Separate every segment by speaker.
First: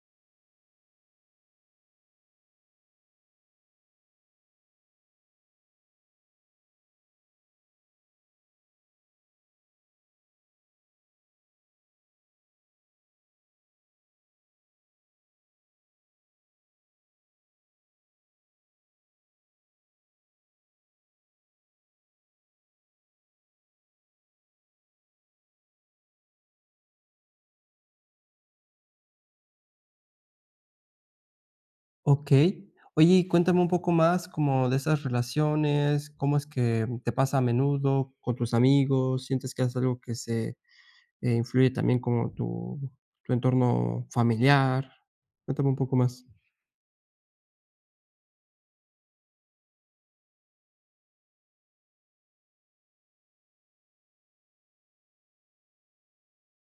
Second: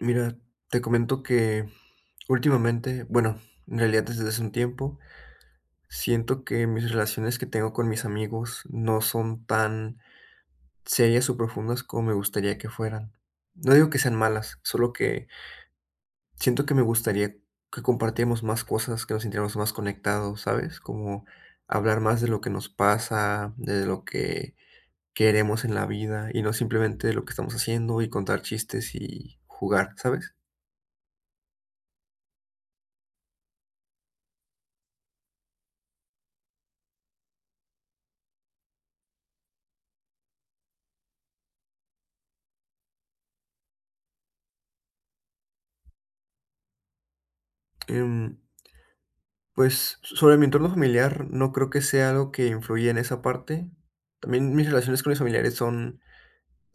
Speaker 1: Mira, te comento que últimamente, bueno, en realidad desde hace un tiempo, siento que mis relaciones que tengo con mis amigos no son tan serias o profundas como me gustaría que fueran. No digo que sean malas, solo que siento que me gustaría que compartiéramos más cosas, que nos sintiéramos más conectados, ¿sabes? Como hablar más de lo que nos pasa, de lo que queremos en la vida y no simplemente de lo que estamos haciendo y contar chistes y jugar, ¿sabes?
Speaker 2: Okey. Oye, y cuéntame un poco más como de esas relaciones, ¿cómo es que te pasa a menudo con tus amigos? ¿Sientes que es algo que influye también como tu entorno familiar? Cuéntame un poco más.
Speaker 1: Em, Pues, sobre mi entorno familiar, no creo que sea algo que influya en esa parte. También mis relaciones con mis familiares son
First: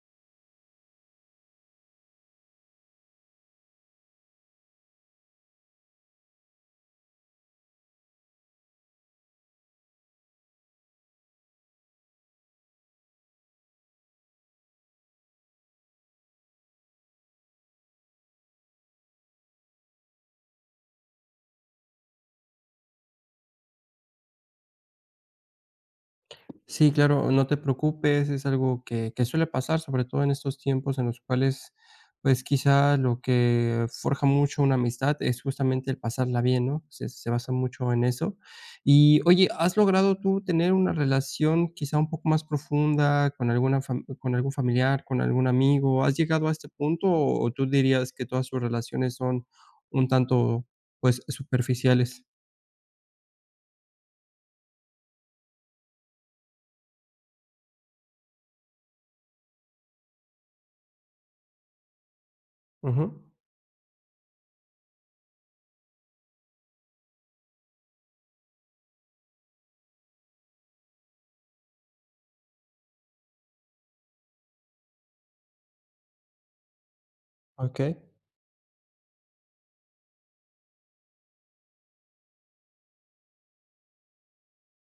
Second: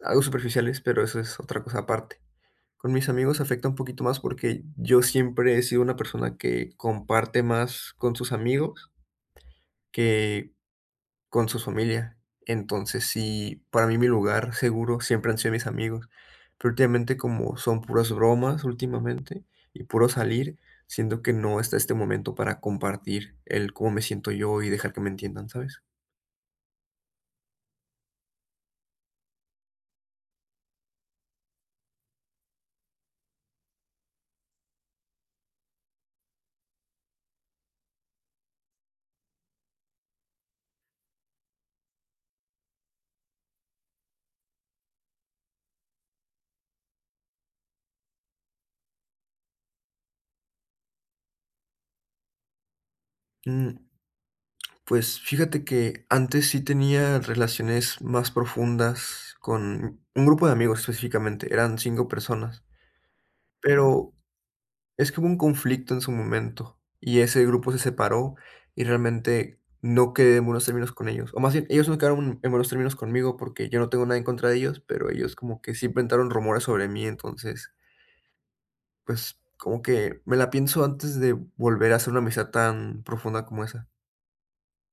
Speaker 1: algo superficiales, pero eso es otra cosa aparte. Con mis amigos afecta un poquito más porque yo siempre he sido una persona que comparte más con sus amigos que con su familia. Entonces, sí, para mí mi lugar seguro siempre han sido mis amigos. Pero últimamente, como son puras bromas últimamente y puro salir, siento que no está este momento para compartir el cómo me siento yo y dejar que me entiendan, ¿sabes?
Speaker 2: Sí, claro, no te preocupes, es algo que suele pasar, sobre todo en estos tiempos en los cuales, pues quizá lo que forja mucho una amistad es justamente el pasarla bien, ¿no? Se basa mucho en eso. Y oye, ¿has logrado tú tener una relación quizá un poco más profunda con con algún familiar, con algún amigo? ¿Has llegado a este punto o tú dirías que todas sus relaciones son un tanto, pues, superficiales?
Speaker 1: Mm, pues fíjate que antes sí tenía relaciones más profundas con un grupo de amigos específicamente, eran 5 personas,
Speaker 2: Ujú.
Speaker 1: pero es que hubo un conflicto en su momento y ese grupo se separó y realmente no quedé en buenos términos con ellos. O más bien, ellos no quedaron en buenos términos conmigo porque yo no tengo nada en contra de ellos, pero ellos como que sí inventaron rumores sobre mí, entonces,
Speaker 2: Ok.
Speaker 1: pues como que me la pienso antes de volver a hacer una amistad tan profunda como esa.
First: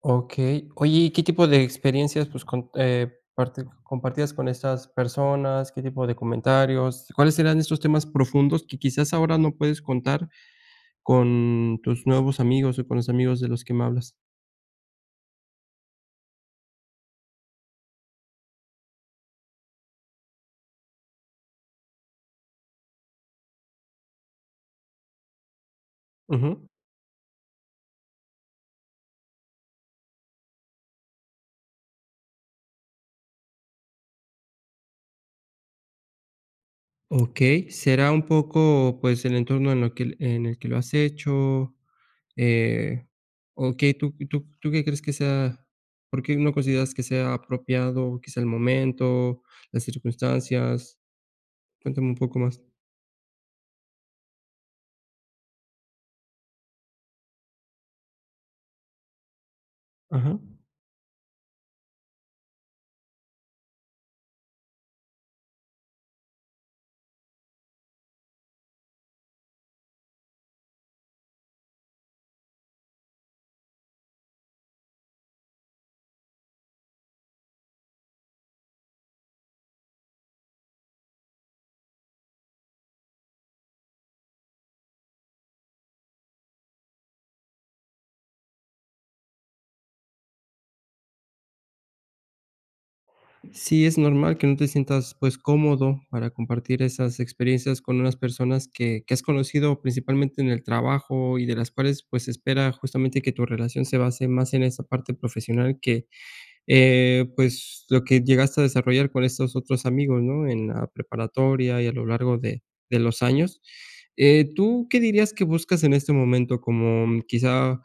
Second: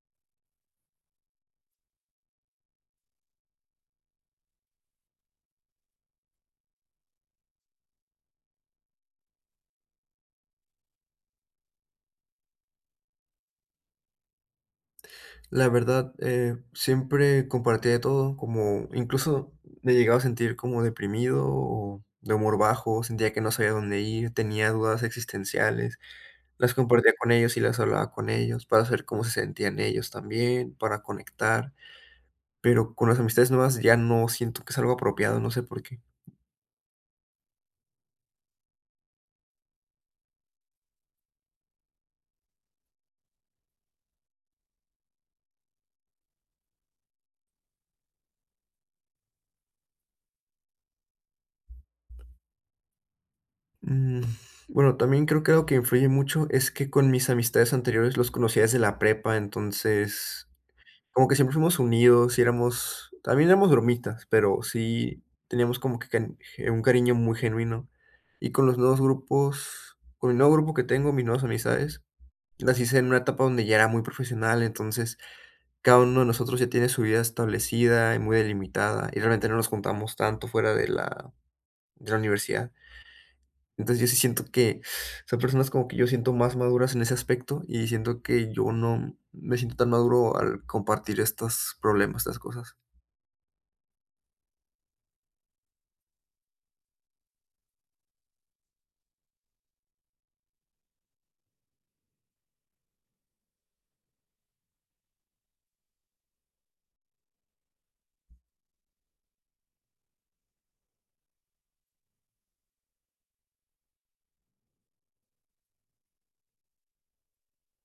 Speaker 2: Okey. Oye, ¿y qué tipo de experiencias, pues, con parte compartías con estas personas? ¿Qué tipo de comentarios? ¿Cuáles eran estos temas profundos que quizás ahora no puedes contar con tus nuevos amigos o con los amigos de los que me hablas?
Speaker 1: La verdad, siempre compartía de todo, como incluso me llegaba a sentir como deprimido o de humor bajo, sentía que no sabía dónde ir, tenía dudas existenciales.
Speaker 2: Ujú.
Speaker 1: Las compartía con ellos y las hablaba con ellos para saber cómo se sentían ellos también, para conectar, pero con las amistades nuevas ya no siento que es algo apropiado, no sé por qué.
Speaker 2: Okey. ¿Será un poco, pues, el entorno en lo que en el que lo has hecho? Eh, okey, ¿tú qué crees que sea? ¿Por qué no consideras que sea apropiado, quizá el momento, las circunstancias? Cuéntame un poco más.
Speaker 1: Mm, bueno, también creo que algo que influye mucho es que con mis amistades anteriores los conocía desde la prepa,
Speaker 2: Ajá.
Speaker 1: entonces como que siempre fuimos unidos y éramos, también éramos bromitas, pero sí teníamos como que un cariño muy genuino. Y con los nuevos grupos, con el nuevo grupo que tengo, mis nuevas amistades, las hice en una etapa donde ya era muy profesional, entonces cada uno de nosotros ya tiene su vida establecida y muy delimitada, y realmente no nos juntamos tanto fuera de la universidad. Entonces, yo sí siento que son personas como que yo siento más maduras en ese aspecto, y siento que yo no me siento tan maduro al compartir estos problemas, estas cosas.
Speaker 2: Sí, es normal que no te sientas, pues, cómodo para compartir esas experiencias con unas personas que has conocido principalmente en el trabajo y de las cuales, pues, se espera justamente que tu relación se base más en esa parte profesional que, pues, lo que llegaste a desarrollar con estos otros amigos, ¿no? En la preparatoria y a lo largo de los años. ¿Tú qué dirías que buscas en este momento? Como quizá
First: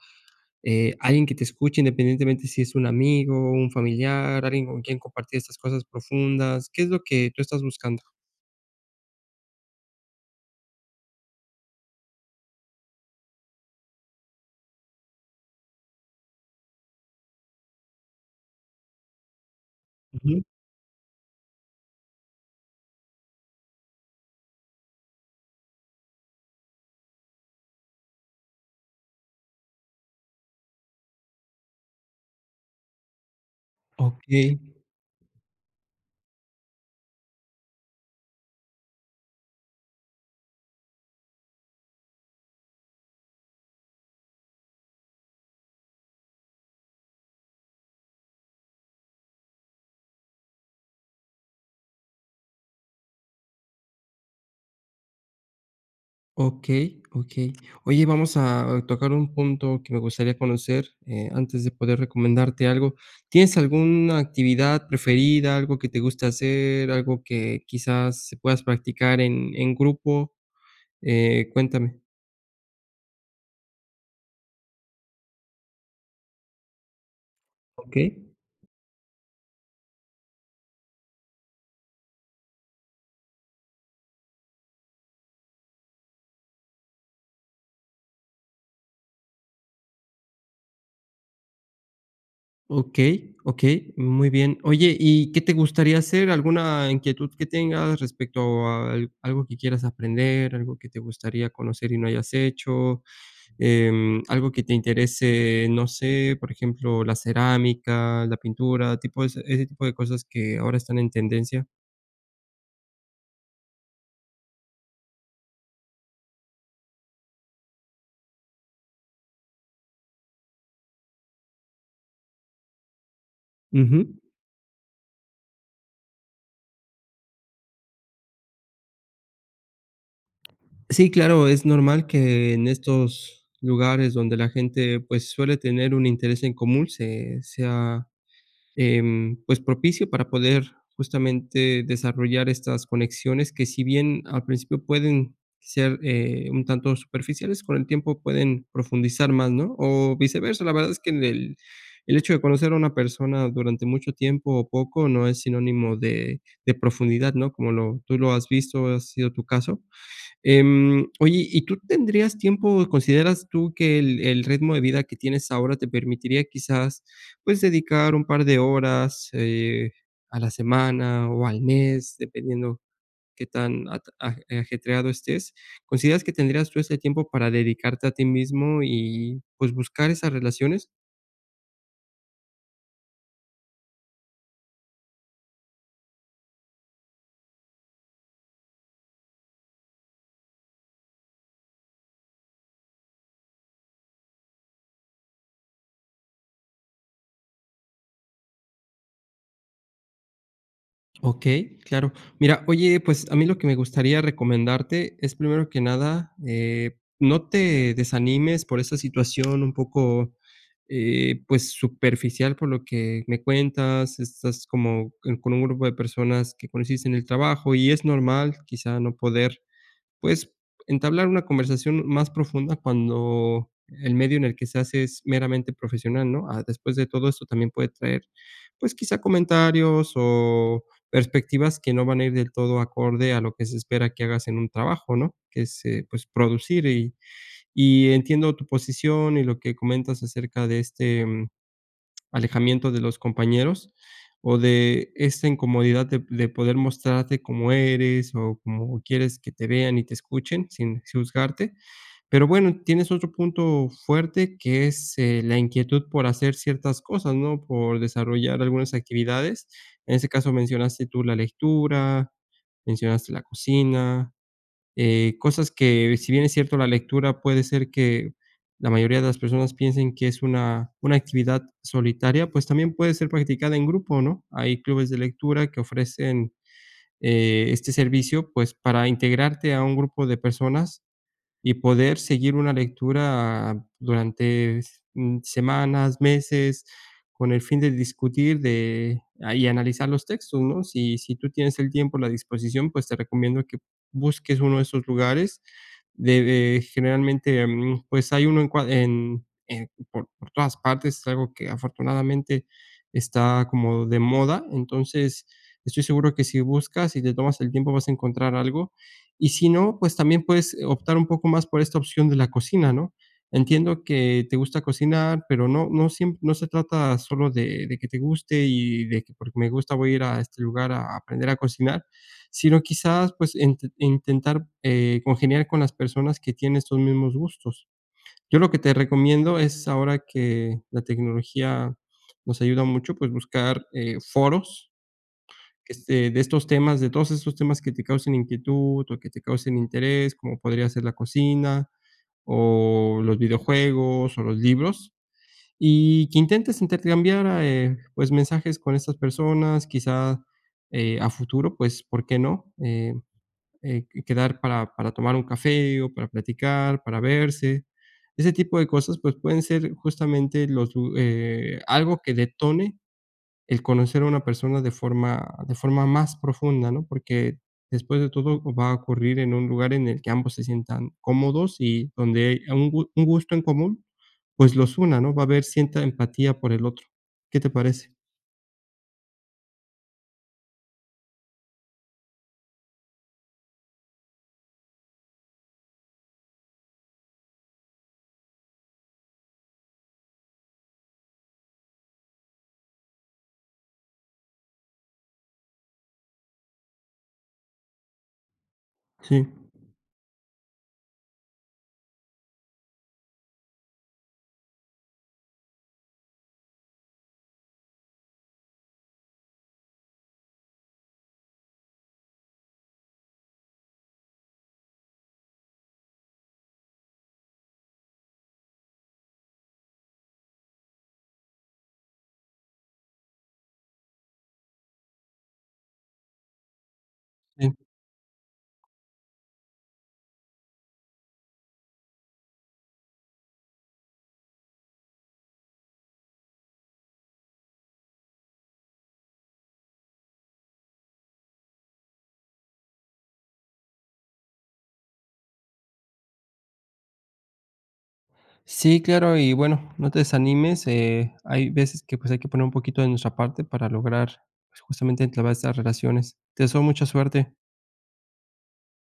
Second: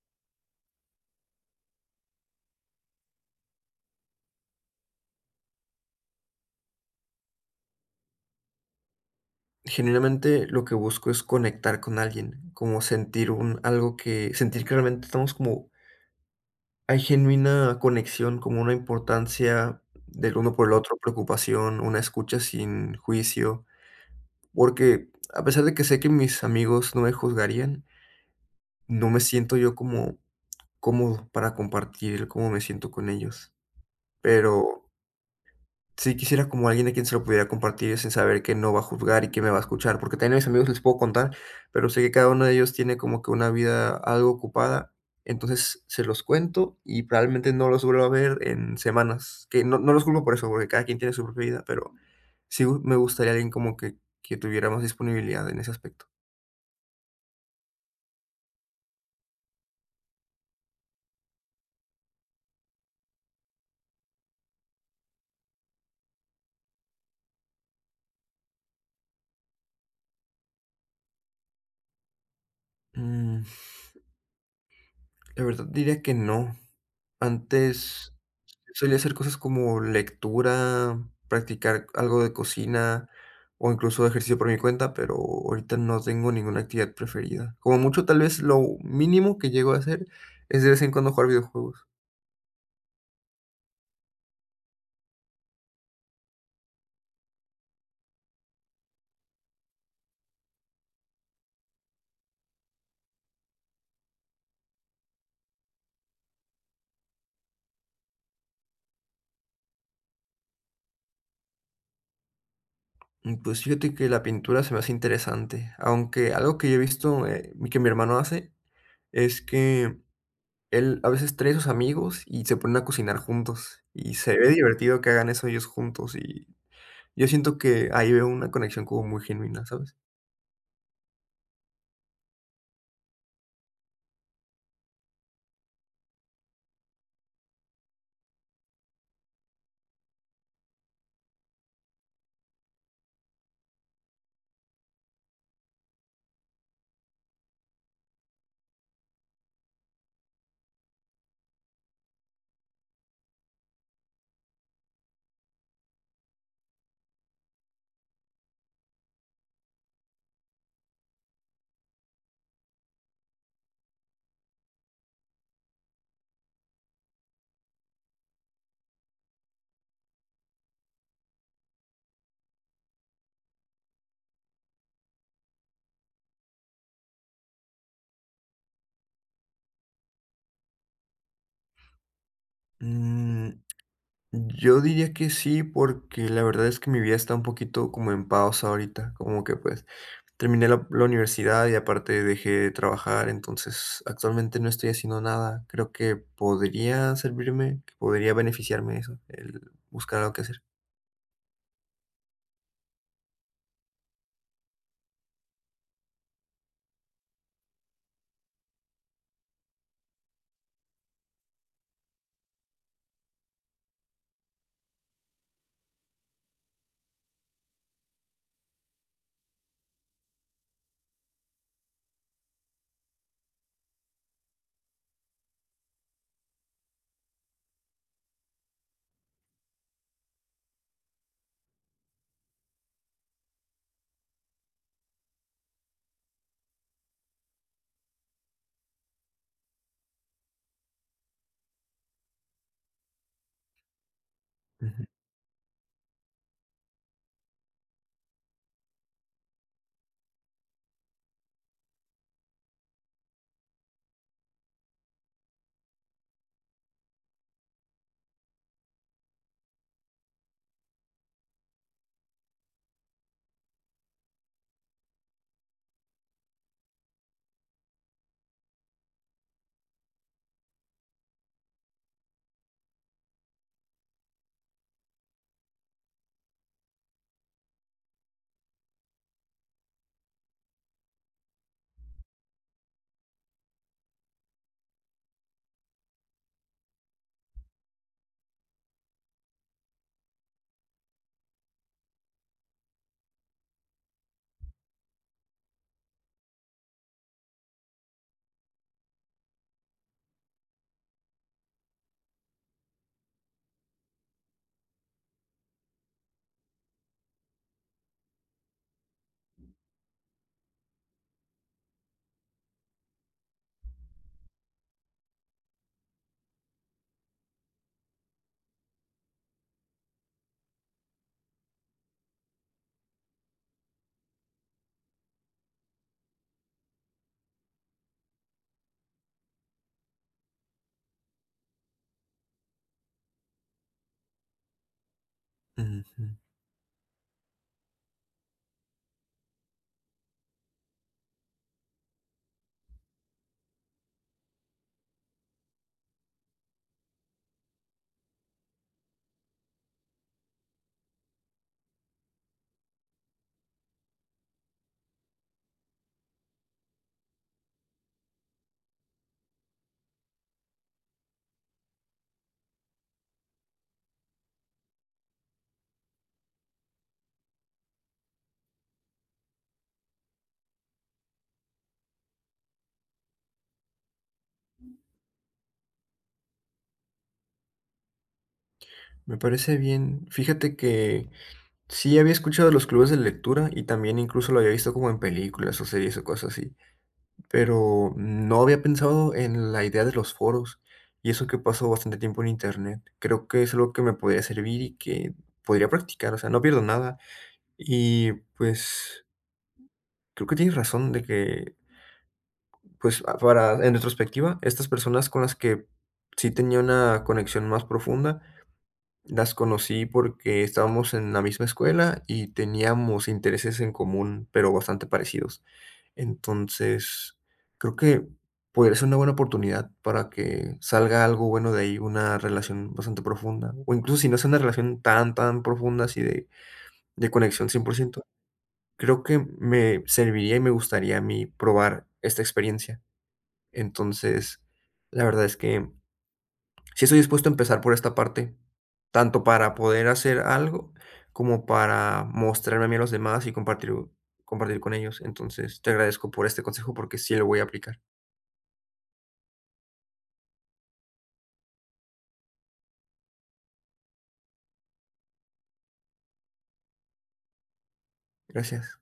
Speaker 2: alguien que te escuche, independientemente si es un amigo, un familiar, alguien con quien compartir estas cosas profundas. ¿Qué es lo que tú estás buscando?
Speaker 1: Generalmente lo que busco es conectar con alguien, como sentir un algo que sentir que realmente estamos como hay genuina conexión, como una importancia del
Speaker 2: Ujú.
Speaker 1: uno por el otro, preocupación, una escucha sin juicio, porque a pesar de que sé que mis amigos no me juzgarían, no me siento yo como cómodo para compartir cómo me siento con ellos,
Speaker 2: Okey,
Speaker 1: pero sí, quisiera como alguien a quien se lo pudiera compartir sin saber que no va a juzgar y que me va a escuchar, porque también a mis amigos les puedo contar, pero sé que cada uno de ellos tiene como que una vida algo ocupada, entonces se los cuento y probablemente no los vuelva a ver en semanas, que no, no los culpo por eso, porque cada quien tiene su propia vida, pero me gustaría alguien como que tuviera más disponibilidad en ese aspecto.
Speaker 2: okey, okey. Oye, vamos a tocar un punto que me gustaría conocer, antes de poder recomendarte algo. ¿Tienes alguna actividad preferida, algo que te guste hacer, algo que quizás se puedas practicar en grupo? Cuéntame.
Speaker 1: Mm, la verdad diría que no.
Speaker 2: Okey.
Speaker 1: Antes solía hacer cosas como lectura, practicar algo de cocina o incluso ejercicio por mi cuenta, pero ahorita no tengo ninguna actividad preferida. Como mucho, tal vez lo mínimo que llego a hacer es de vez en cuando jugar videojuegos.
Speaker 2: Okey, okey, muy bien. Oye, ¿y qué te gustaría hacer? ¿Alguna inquietud que tengas respecto a al algo que quieras aprender, algo que te gustaría conocer y no hayas hecho? Algo que te interese, no sé, por ejemplo, la cerámica, la pintura, tipo ese tipo de cosas que ahora están en tendencia.
Speaker 1: Mm, pues fíjate que la pintura se me hace interesante, aunque algo que yo he visto que mi hermano hace es que él a veces trae a sus amigos y se ponen a cocinar juntos
Speaker 2: Ujú.
Speaker 1: y se ve divertido que hagan eso ellos juntos y yo siento que ahí veo una conexión como muy genuina, ¿sabes?
Speaker 2: Sí, claro, es normal que en estos lugares donde la gente, pues, suele tener un interés en común, se sea pues, propicio para poder justamente desarrollar estas conexiones que si bien al principio pueden ser, un tanto superficiales, con el tiempo pueden profundizar más, ¿no? O viceversa, la verdad es que el hecho de conocer a una persona durante mucho tiempo o poco no es sinónimo de profundidad, ¿no? Como lo tú lo has visto, ha sido tu caso. Oye, ¿y tú tendrías tiempo, consideras tú que el ritmo de vida que tienes ahora te permitiría quizás, pues, dedicar un par de horas, a la semana o al mes, dependiendo qué tan at aj ajetreado estés? ¿Consideras que tendrías tú ese tiempo para dedicarte a ti mismo y, pues, buscar esas relaciones?
Speaker 1: Mm, yo diría que sí, porque la verdad es que mi vida está un poquito como en pausa ahorita, como que pues terminé la universidad y aparte dejé de trabajar, entonces actualmente no estoy haciendo nada. Creo que podría servirme, que podría beneficiarme eso, el buscar algo que hacer.
Speaker 2: Okey, claro. Mira, oye, pues, a mí lo que me gustaría recomendarte es, primero que nada, no te desanimes por esa situación un poco, pues, superficial, por lo que me cuentas. Estás como en con un grupo de personas que conociste en el trabajo, y es normal, quizá, no poder pues, entablar una conversación más profunda cuando el medio en el que se hace es meramente profesional, ¿no? Ah, después de todo esto también puede traer, pues, quizá comentarios o perspectivas que no van a ir del todo acorde a lo que se espera que hagas en un trabajo, ¿no? Que es, pues, producir y entiendo tu posición y lo que comentas acerca de este alejamiento de los compañeros o
Speaker 1: Ujú,
Speaker 2: de esta incomodidad de poder mostrarte como eres o como quieres que te vean y te escuchen sin juzgarte. Pero bueno, tienes otro punto fuerte que es la inquietud por hacer ciertas cosas, ¿no? Por desarrollar algunas actividades. En ese caso mencionaste tú la lectura, mencionaste la cocina, cosas que, si bien es cierto, la lectura puede ser que la mayoría de las personas piensen que es una actividad solitaria, pues también puede ser practicada en grupo, ¿no? Hay clubes de lectura que ofrecen, este servicio, pues, para integrarte a un grupo de personas y poder seguir una lectura durante semanas, meses, con el fin de discutir y analizar los textos, ¿no? Si tú tienes el tiempo, la disposición, pues, te recomiendo que busques uno de esos lugares. De generalmente, pues, hay uno en cua en por todas partes, es algo que afortunadamente está como de moda. Entonces, estoy seguro que si buscas y te tomas el tiempo, vas a encontrar algo y si no, pues también puedes optar un poco más por esta opción de la cocina, ¿no? Entiendo que te gusta cocinar, pero no siempre no se trata solo de que te guste y de que porque me gusta voy a ir a este lugar a aprender a cocinar, sino quizás, pues, intentar, congeniar con las personas que tienen estos mismos gustos. Yo lo que te recomiendo es ahora que la tecnología nos ayuda mucho, pues buscar, foros
Speaker 1: ujú.
Speaker 2: de estos temas, de todos estos temas que te causen inquietud o que te causen interés, como podría ser la cocina o los videojuegos o los libros, y que intentes intercambiar, pues, mensajes con estas personas, quizá, a futuro, pues, ¿por qué no? Quedar para tomar un café o para platicar, para verse. Ese tipo de cosas, pues, pueden ser justamente los lu algo que detone el conocer a una persona de forma más profunda, ¿no? Porque después de todo va a ocurrir en un lugar en el que ambos se sientan cómodos y donde hay un gusto en común, pues los una, ¿no? Va a haber cierta empatía por el otro. ¿Qué te parece?
Speaker 1: Me parece bien. Fíjate que sí había escuchado de los clubes de lectura y también incluso lo había visto como en películas o series o cosas así. Pero no había pensado en la idea de los foros, y eso que paso bastante tiempo en internet. Creo que es algo que me podría servir y que podría practicar, o sea, no pierdo nada. Y pues
Speaker 2: Sí,
Speaker 1: creo que tienes razón de que, pues, para, en retrospectiva, estas personas con las que sí tenía una conexión más profunda, las conocí porque estábamos en la misma escuela y teníamos intereses en común, pero bastante parecidos. Entonces, creo que podría ser una buena oportunidad para que salga algo bueno de ahí, una relación bastante profunda, o incluso si no es una relación tan, tan profunda, así de conexión
Speaker 2: sí.
Speaker 1: 100%, creo que me serviría y me gustaría a mí probar esta experiencia. Entonces, la verdad es que sí estoy dispuesto a empezar por esta parte, tanto para poder hacer algo como para mostrarme a mí a los demás y compartir, compartir con ellos. Entonces, te agradezco por este consejo porque sí lo voy a aplicar.
Speaker 2: Sí, claro, y bueno, no te desanimes, hay veces que, pues, hay que poner un poquito de nuestra parte para lograr, pues, justamente entablar estas relaciones. Te deseo mucha suerte.
Speaker 1: Gracias.